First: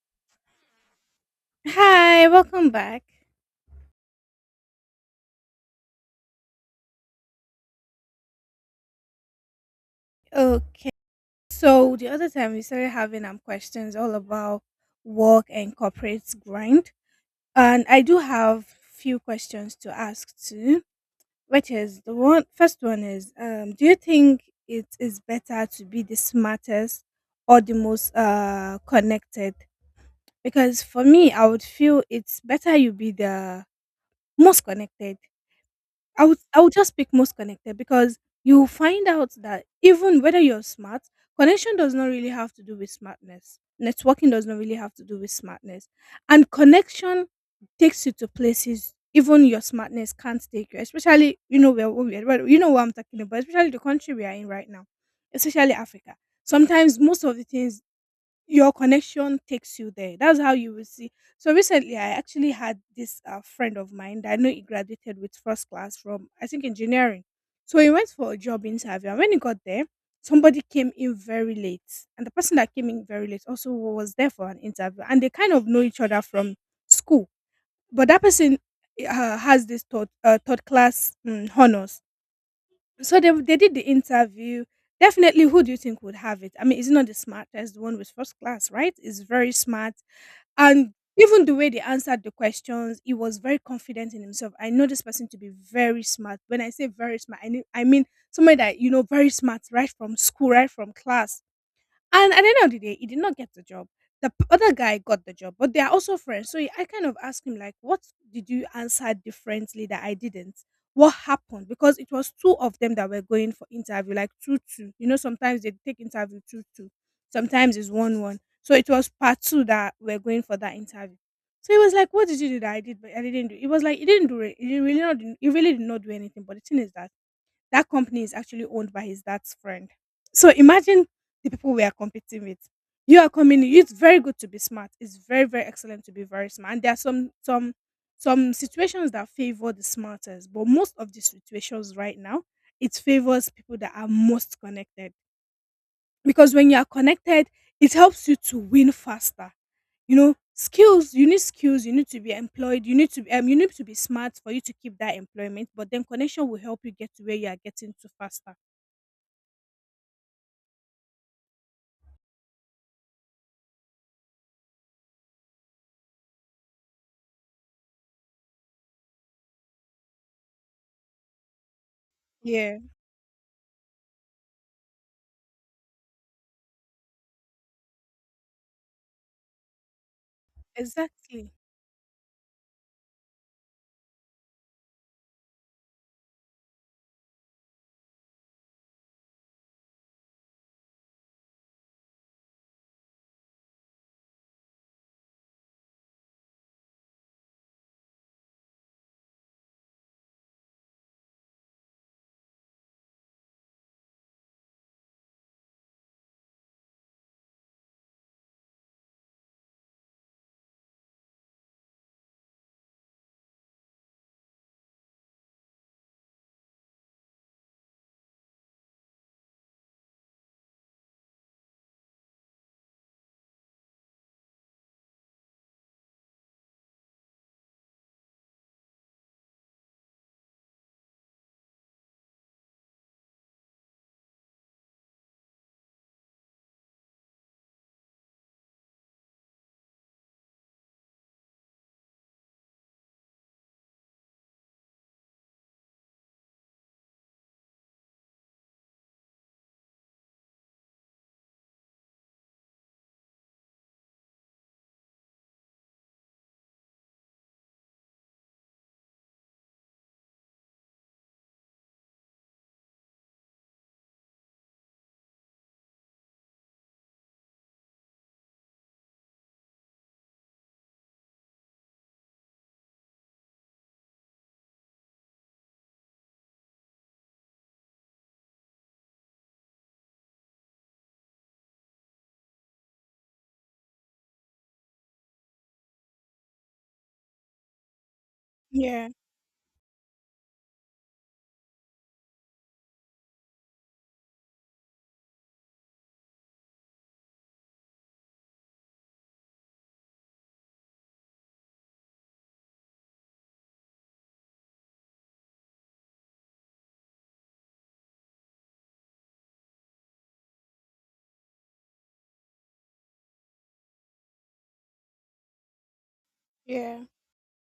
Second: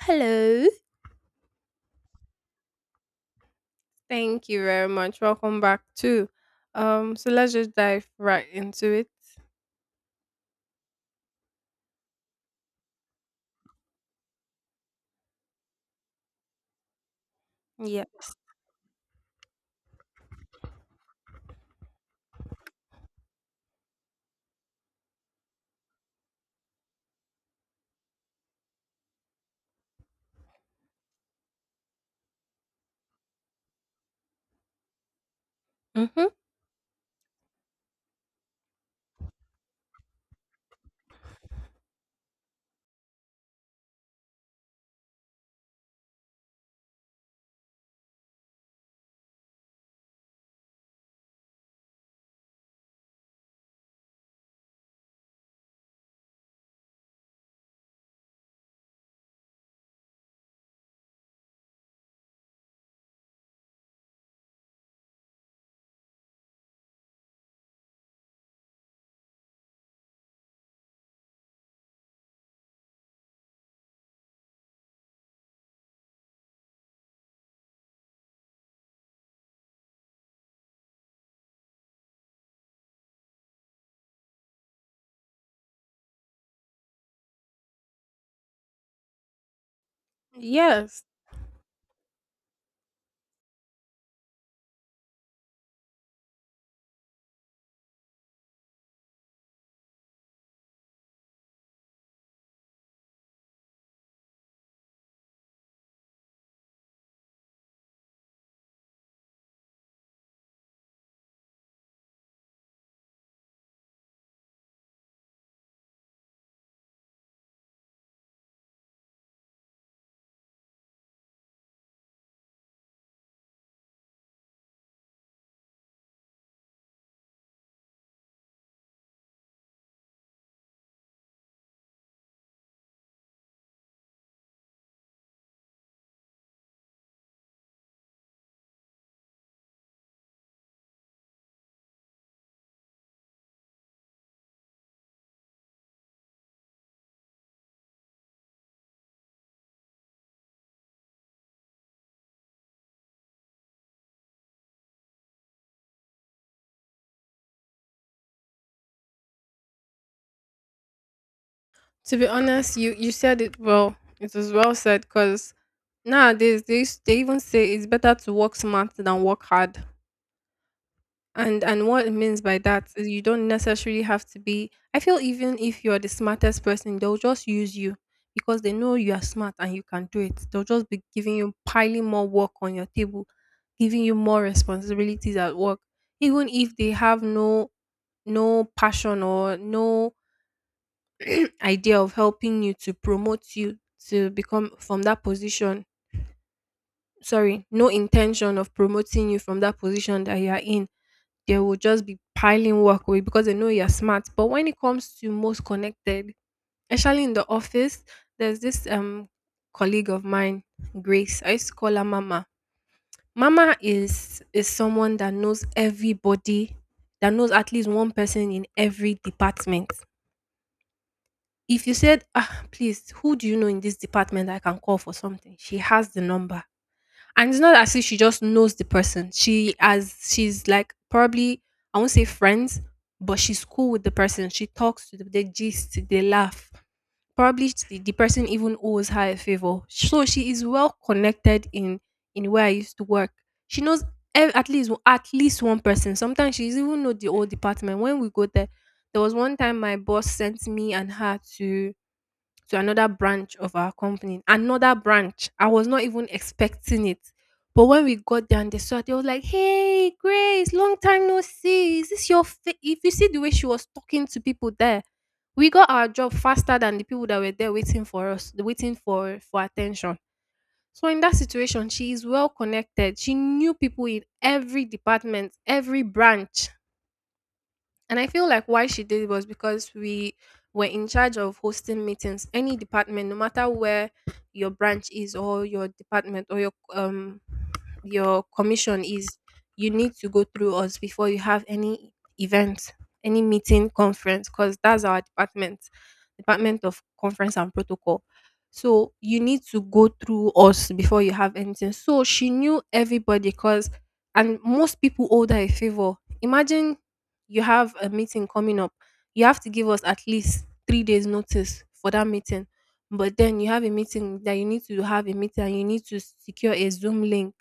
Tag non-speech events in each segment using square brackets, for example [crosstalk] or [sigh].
Hello. Hi, welcome back. Thank you very much. Welcome back to. So let's just dive right into it. Okay, so the other time we started having questions all about work and corporate grind, and I Yeah. do have few questions to ask too. Which is the one first one is do you think it is better to be the smartest or the most connected? Because for me, I would feel it's better you be the most connected. I Mm-hmm. would I would just pick most connected because you find out that even whether you're smart, connection does not really have to do with smartness. Networking does not really have to do with smartness. And connection takes you to places even your smartness can't take you. Especially, you know, where we are, well, you know what I'm talking about, especially the country we are in right now, especially Africa. Sometimes most of the things your connection takes you there. That's how you will see. So recently, I actually had this friend of mine that I know he graduated with first class from, I think, engineering. So he went for a job interview, and when he got there, somebody came in very late, and the person that came in very late also was there for an interview, and they kind of know each other from school. But that person has this third class honors, so they did the interview. Definitely, who do you think would have it? I mean, is not the smartest, the one with first class, right? Is very smart. And Yes. even the way they answered the questions, he was very confident in himself. I know this person to be very smart. When I say very smart, I mean somebody that, you know, very smart, right from school, right from class. And at the end of the day, he did not get the job. Other guy got the job, but they are also friends. So I kind of asked him, like, what did you answer differently that I didn't? What happened? Because it was two of them that were going for interview, like two two. You know, sometimes they take interview two two, sometimes it's one one. So it was part two that were going for that interview. So he was like, "What did you do that I did, but I didn't do?" It was like he didn't do it. He really not. He really did not do anything. But the thing is that that company is actually owned by his dad's friend. So imagine the people we are competing with. You are coming in. It's very good to be smart. It's very very excellent to be very smart. And there are some situations that favor the smartest, but most of the situations right now it favors people that are most connected because when you are connected, it helps you to win faster. You know, skills, you need to be employed, you need to be you need to be smart for you to keep that employment, but then connection will help you get to where you are getting to faster. To be honest, you said it well. It was well said because nowadays they even say it's better to work smart than work hard. And what it means by Yeah. that is you don't necessarily have to be. I feel even if you're the smartest person, they'll just use you because they know you are smart and you can do it. They'll just be giving Exactly. you piling more work on your table, giving you more responsibilities at work, even if they have no no passion or no idea of helping you to promote you to become from that position. Sorry, no intention of promoting you from that position that you are in they will just be piling work away because they know you're smart. But when it comes to most connected, especially in the office, there's this colleague of mine, Grace. I used to call her Mama. Mama is someone that knows everybody, that knows at least one person in every department. If you said, ah, please, who do you know in this department I can call for something? She has the number and it's not as if she just knows the person. She's like probably I won't say friends, but she's cool with the person. She talks to them, they gist, they laugh. Probably the person even owes her a favor. So she is well connected in where I used to work. She knows at least one person. Sometimes she even know the whole department. When we go there, there was one time my boss sent me and her to another branch of our company. Another branch. I was not even expecting it. But when we got there and they saw, it, they was like, "Hey, Grace, long time no see. Is this your fa-? If you see the way she was talking to people there, we got our job faster than the people that were there waiting for us, waiting for attention. So in that situation, she is well connected. She knew people in every department, every branch. And I feel like why she did it was because we were in charge of hosting meetings. Any department, no matter where your branch is or your department or your commission Yeah. is, you need to go through us before you have any event, any meeting, conference, because that's our department, department of conference and protocol. So you need to go through us before you have anything. So she knew everybody because and most people owe her a favor. Imagine you have a meeting coming up. You have to give us at least 3 days notice for that meeting. But then you have a meeting that you need to have a meeting and you need to secure a Yeah. Zoom link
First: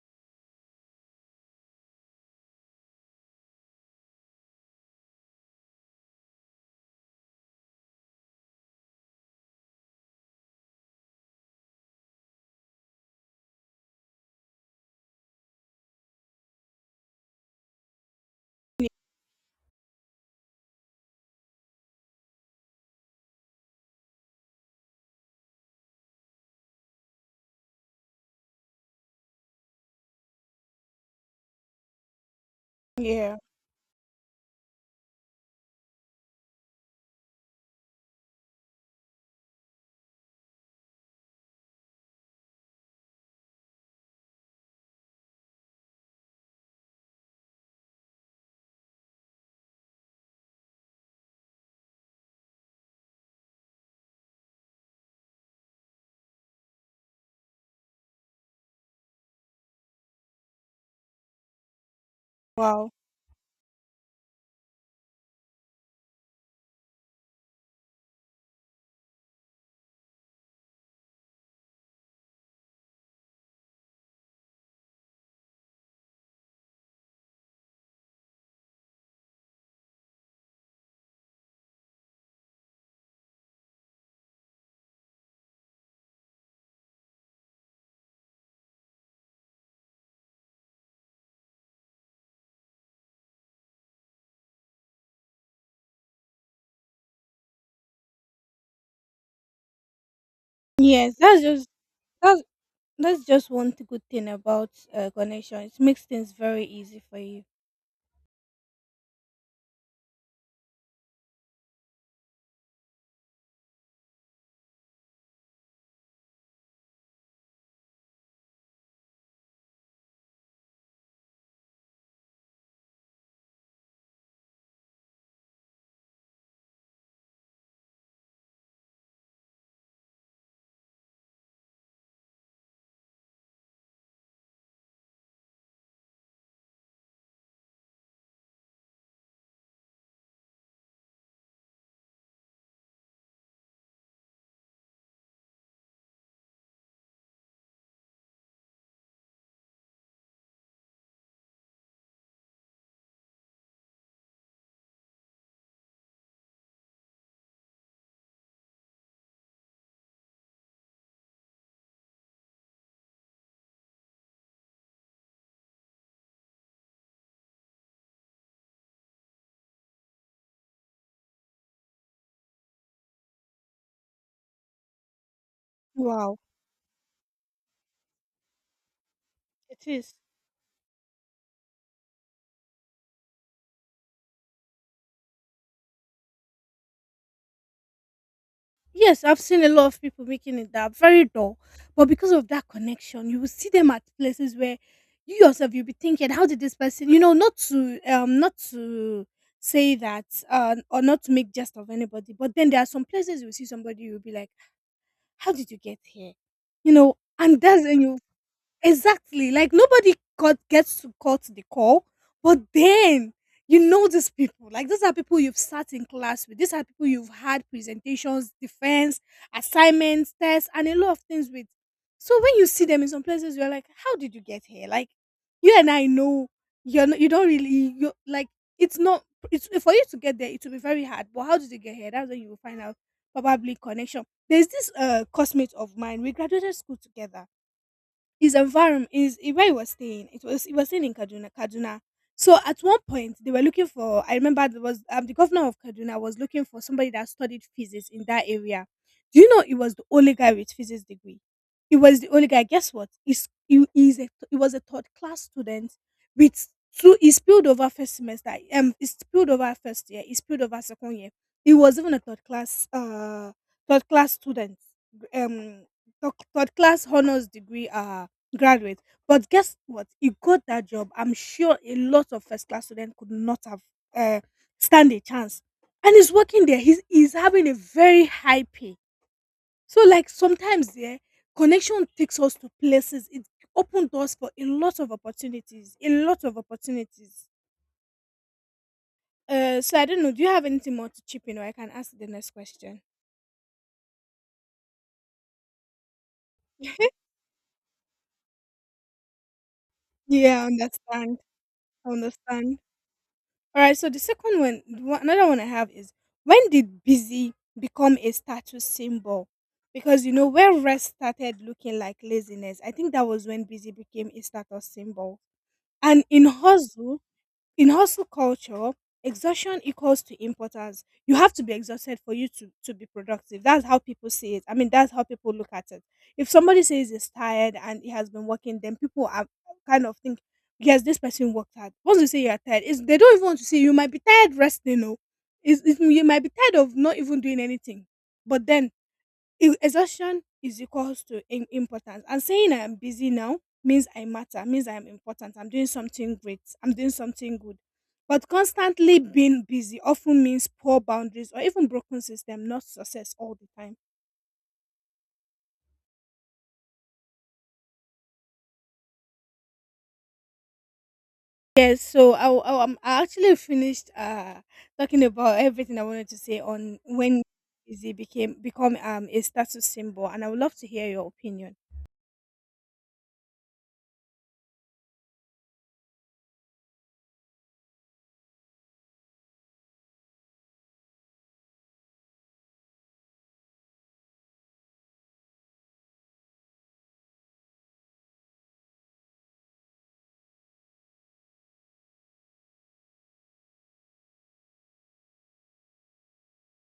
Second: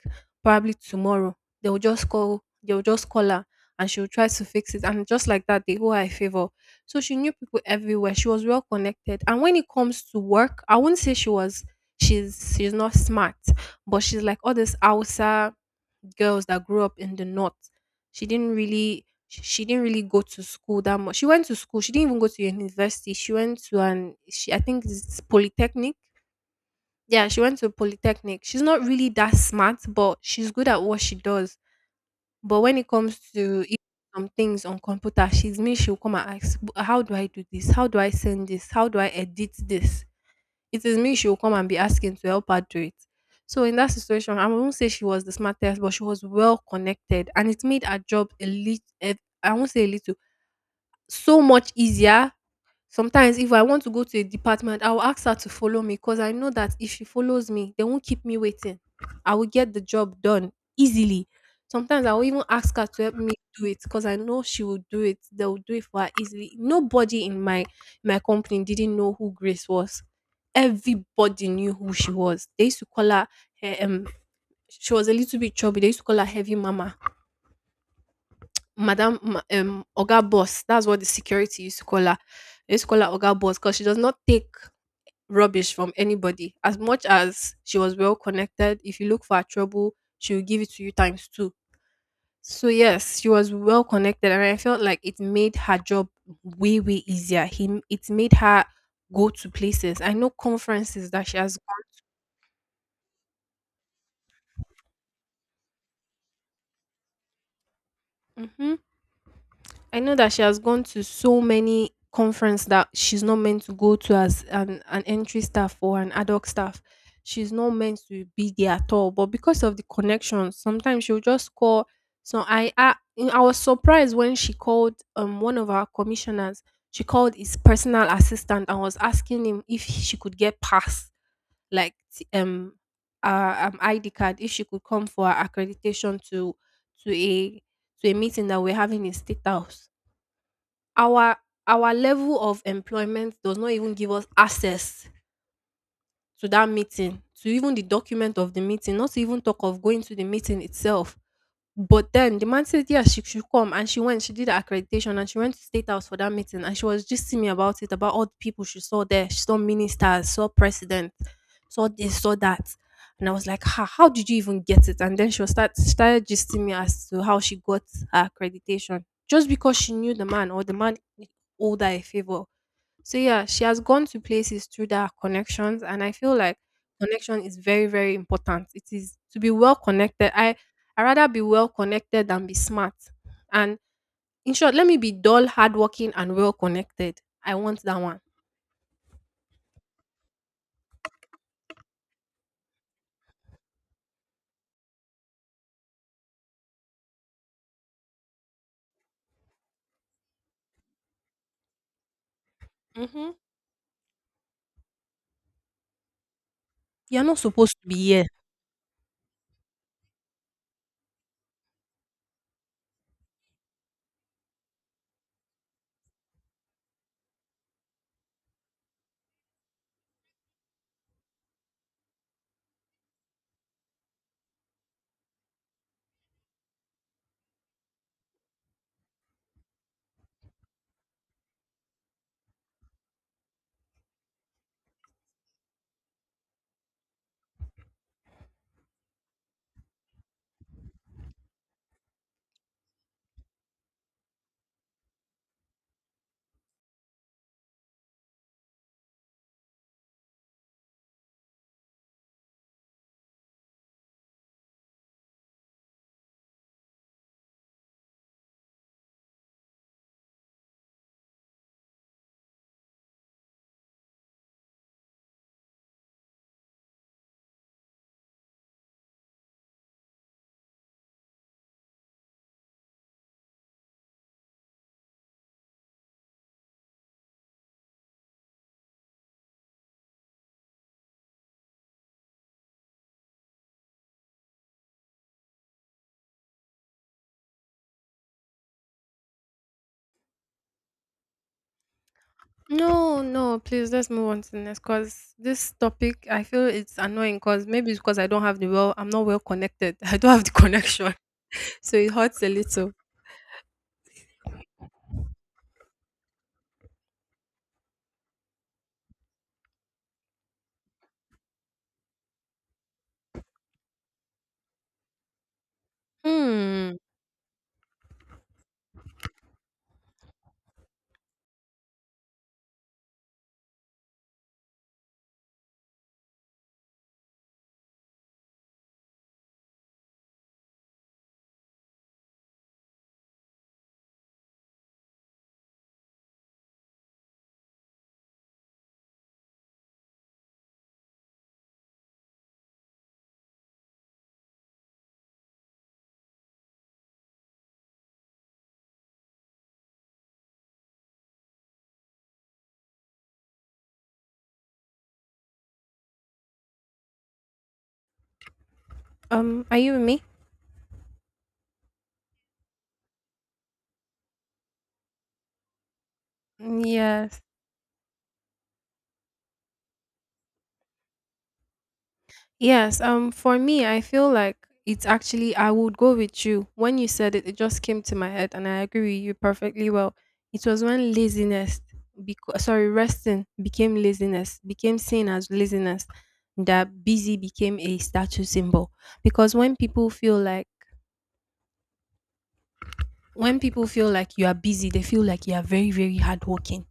probably tomorrow. They'll just call her and she'll try to fix it. And just like that, they owe her a favor. So she knew people everywhere. She was well connected. And when it comes to work, I wouldn't say she's not smart, but she's like all these outside girls that grew up in the north. She didn't really Sh she didn't really go to school that much. She went to school, she didn't even go to university. She went to an she I think it's polytechnic. Yeah, she went to polytechnic. She's not really that smart, but she's good at what she does. But when it comes Yeah. to I some things on computer, she's me, she'll come and ask, "How do I do this? How do I send this? How do I edit this?" It is me she'll come and be asking to help her do it. So in that situation, I won't say she was the smartest, but she was well connected, and it made her job a little. I won't say a little so much easier. Sometimes if I want to go to a department, I will ask her to follow me because I know that if she follows me, they won't keep me waiting. I will get the job done easily. Sometimes I will even ask her Wow. to help me do it because I know she will do it. They will do it for her easily. Nobody in my company didn't know who Grace was. Everybody knew who she was. They used to call her eh, um she was a little bit chubby. They used to call her heavy mama Madam, ma Oga Boss, that's what the security used to call her. They used to call her Oga Boss because she does not take rubbish from anybody. As much as she was well connected, if you look for her trouble, she will give it to you times 2. So yes, she was well connected and I felt like it made her job way, way easier. Him it made her go to places. I know conferences Yes, that she that's has. just that's that's just one good thing about connection. It makes things very easy for you. Mhm. I know that she has gone to so many conference that she's not meant to go to as an entry staff or an adult staff. She's not meant to be there at all. But because of the connections, sometimes she'll just call. So I was surprised when she called one of our commissioners. She called his personal assistant and was asking him if she could get pass like t- ID card if she could come for her accreditation to a to a meeting that we're having in state house our our level of employment does not even give us access to that meeting, to even the document of the meeting, not to even talk of going to the meeting itself. But then the man said, "Yeah, she should come," and she went. She did her accreditation, and she went to State House for that meeting. And she was just me about it, about all the people she saw there. She saw ministers, saw president, saw this, saw that. And I was like, "Ha, how did you even get it?" And then she was start started gisting me as to how she got her accreditation, just because she knew the man or the man owed her a favor so yeah, she has gone to places through that connections, and I feel Wow. like connection is very, very important. It is to be well It is. connected. I rather be well connected than be smart. And in short, let me be dull, hardworking, and well connected. I want that one. Yes, I've seen a lot of people making it that very dull, but because of that connection, you will see them at places where you yourself you'll be thinking, how did this person, you know, not to not to say that or not to make jest of anybody, but then there are some Mm-hmm. places you see somebody you'll be like, how did you get here, you know, You're not and supposed that's to be and you. here. Exactly. Like nobody cut, gets to cut the call, but then you know these people. Like these are people you've sat in class with. These are people you've had presentations, defense, assignments, tests, and a lot of things with. So when you see them in some places, you're like, "How did you get here?" Like you and I know you're not, you don't really you like it's not it's for you to get there. It will be very hard. But how did you get here? That's when you will find out probably connection. There's this classmate of mine. We graduated school together his environment is where he was staying. It was he was staying in Kaduna, Kaduna. So at one point they were looking for. I remember there was the governor of Kaduna was looking for somebody that studied physics in that area. Do you know he was the only guy with physics degree? He was the only guy. Guess what? He was a third class student with two. He spilled over first semester. He spilled over first year. He spilled over second year. He was even a third class student. Um, third class honors degree graduate. But guess what? He got that job. I'm sure a lot of first class students could not have uh, stand a chance. And he's working there. He's having a very high pay. So like sometimes yeah, connection takes us to places. It opened doors for a lot of opportunities. A lot of opportunities. So I don't know. Do you have anything more to chip in, or I can ask the next question? No, no, please let's move on to the next because this topic I feel it's [laughs] annoying because maybe it's because I don't have the well I'm not well connected. [laughs] I don't have the Yeah, I connection. [laughs] understand. So I it hurts a understand. little. Alright, so the second one, one another one I have is when did busy become a status symbol? Because you know when rest started looking like laziness, I think that was when busy became a status symbol. And in Hmm. Hustle culture exhaustion equals to importance. You have to be exhausted for you to be productive. That's how people see it. I mean, that's how people look at it. If somebody says he's tired and he has been working, then people are kind of think, yes, this person worked hard. Once you say you're tired, they don't even want to see you. You might be tired resting. No, you might be tired of not even doing anything, but then exhaustion is equals to importance, and saying I am busy now means I matter, means I am important, I'm doing something great, I'm doing something good, but constantly being busy often means poor boundaries or even broken system, not success all the time. Are you with me? Yes, so I actually finished talking about everything I wanted to say Mm, on yes. when busy became become a status symbol, and I would love to hear your opinion. Yes. For me, I feel like it's actually, I would go with you. When you said it, it just came to my head, and I agree with you perfectly well. It was when laziness, because sorry, resting became laziness, became seen as laziness, that busy became a status symbol. Because when people feel like you are busy, they feel like you are very, very hardworking.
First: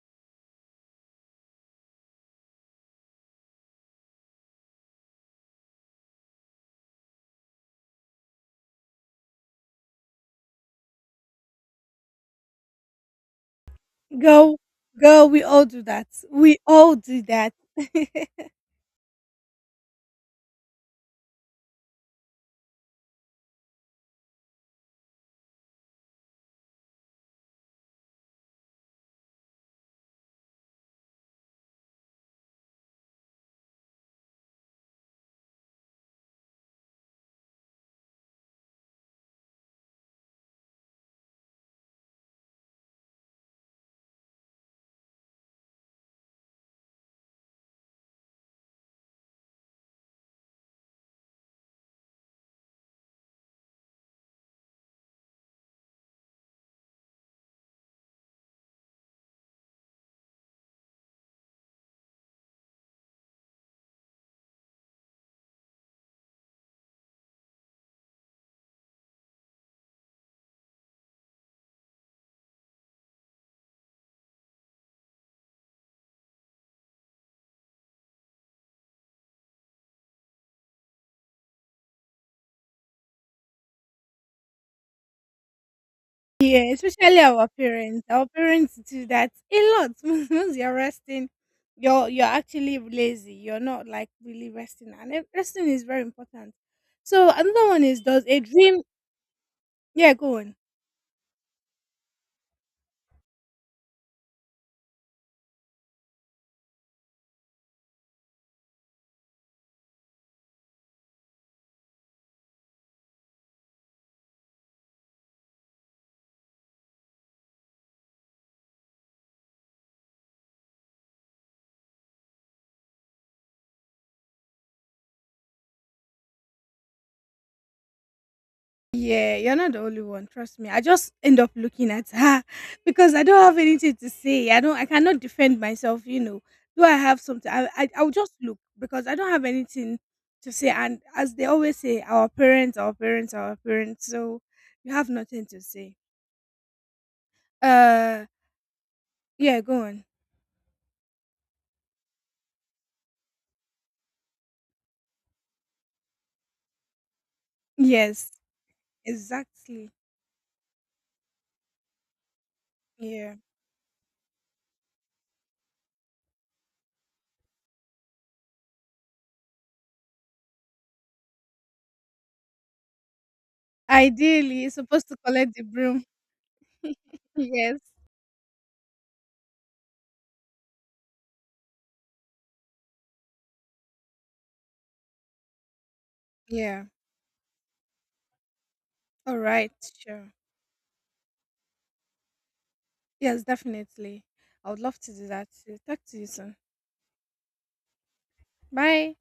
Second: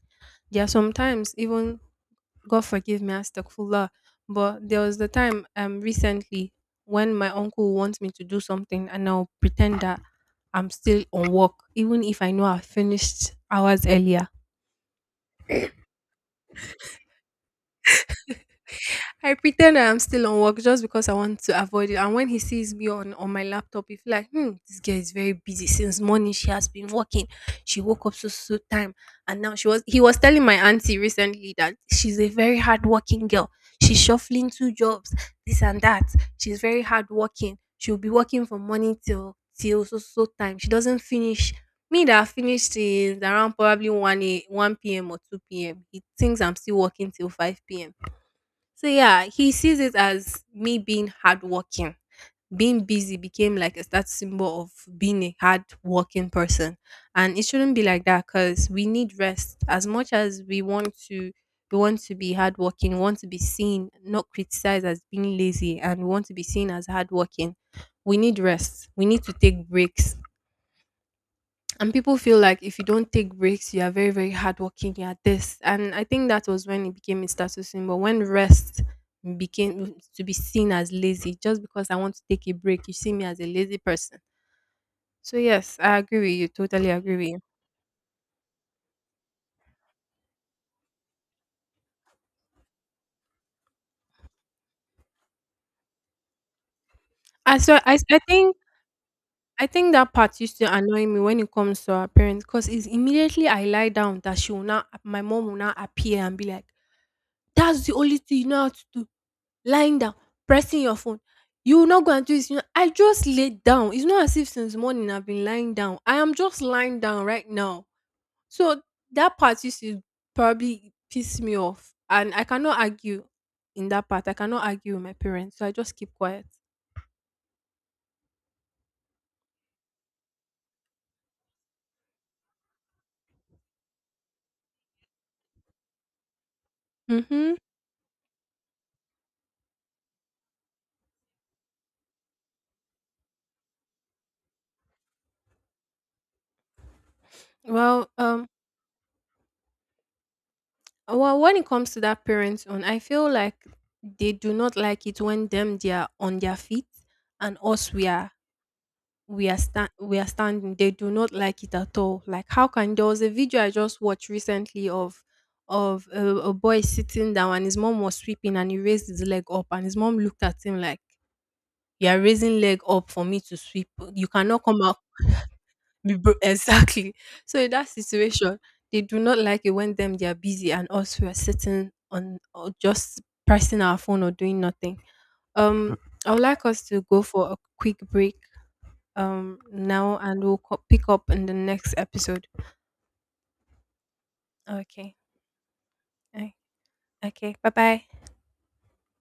There are sometimes even God forgive me, astaghfirullah. But there was the time recently when my uncle wants me to do something and I'll pretend that I'm still on work, even if I know I finished hours earlier. Girl girl we all do that. We all do that. I pretend I am still on work just because I want to avoid it. And when he sees me on my laptop, he's like, hmm, this girl is very busy since morning. She has been working. She woke up so so time. And now she was he was telling my auntie recently that she's a very hardworking girl. She's shuffling two jobs, this and that. She's very hardworking. She'll be working from morning till so so time. She doesn't finish. Me that I finished is around probably 1 p.m. or 2 p.m. He thinks I'm still working till 5 p.m so yeah, he sees it as me being hardworking. Being busy became like a status symbol of being a hardworking person, and it shouldn't be like that because we need rest as much as we want to. We want to be hardworking, we want to be seen, not criticized as being lazy, and we want to be seen as hardworking. We need rest. We need to take breaks and people feel like if you don't take breaks you are very very hardworking you are this and I think that was when it became a status symbol when rest became to be seen as lazy just because I want to take a break you see me as a lazy person so yes I agree with you Yeah, totally agree especially with you our parents. Our parents do that a lot. [laughs] Once you're resting, you're actually lazy. You're not like really resting, and resting is very important. So another one is I does a think dream? Yeah, that go part on. used to annoy me when it comes to our parents because it's immediately I lie down that she will now my mom will now appear and be like, "That's the only thing you know how to do lying down, pressing your phone. You will not go and do this." You know, I just laid down. It's not as if since morning I've been lying down. I am just lying down right now. So that part used to probably piss me off. And I cannot argue in that part. I cannot argue with my parents. So I just keep quiet. Yeah, you're not the only one. Trust me. I just end up looking at her [laughs] because I don't have anything to say. I don't. I cannot defend myself. You know. Do I have something? Mm-hmm. I'll just look because I don't have anything to say. And as they always say, our parents, our parents, our parents. So you have nothing to say. Well, Uh, yeah. Go on. well, when it comes to that parents on, I feel like they do not like it when them they are on their feet and us Yes, exactly. we are standing they do not like it at all like how can there was a Yeah. video I just watched recently of a boy sitting down and his mom was sweeping and he raised his leg up and his mom looked at him like you are raising leg up for me to sweep you Ideally, cannot you're come out supposed to collect the broom. [laughs] be bro-" [laughs] exactly so in Yes. that situation they do not like it when them they are busy and us we are sitting on or just pressing our phone or doing nothing um I would like us Yeah. to go for a quick break All right. now Sure. and pick up in the next episode. Yes, definitely. I would love to Okay. do that too. Talk to you Eh, soon. okay. Bye bye. Bye.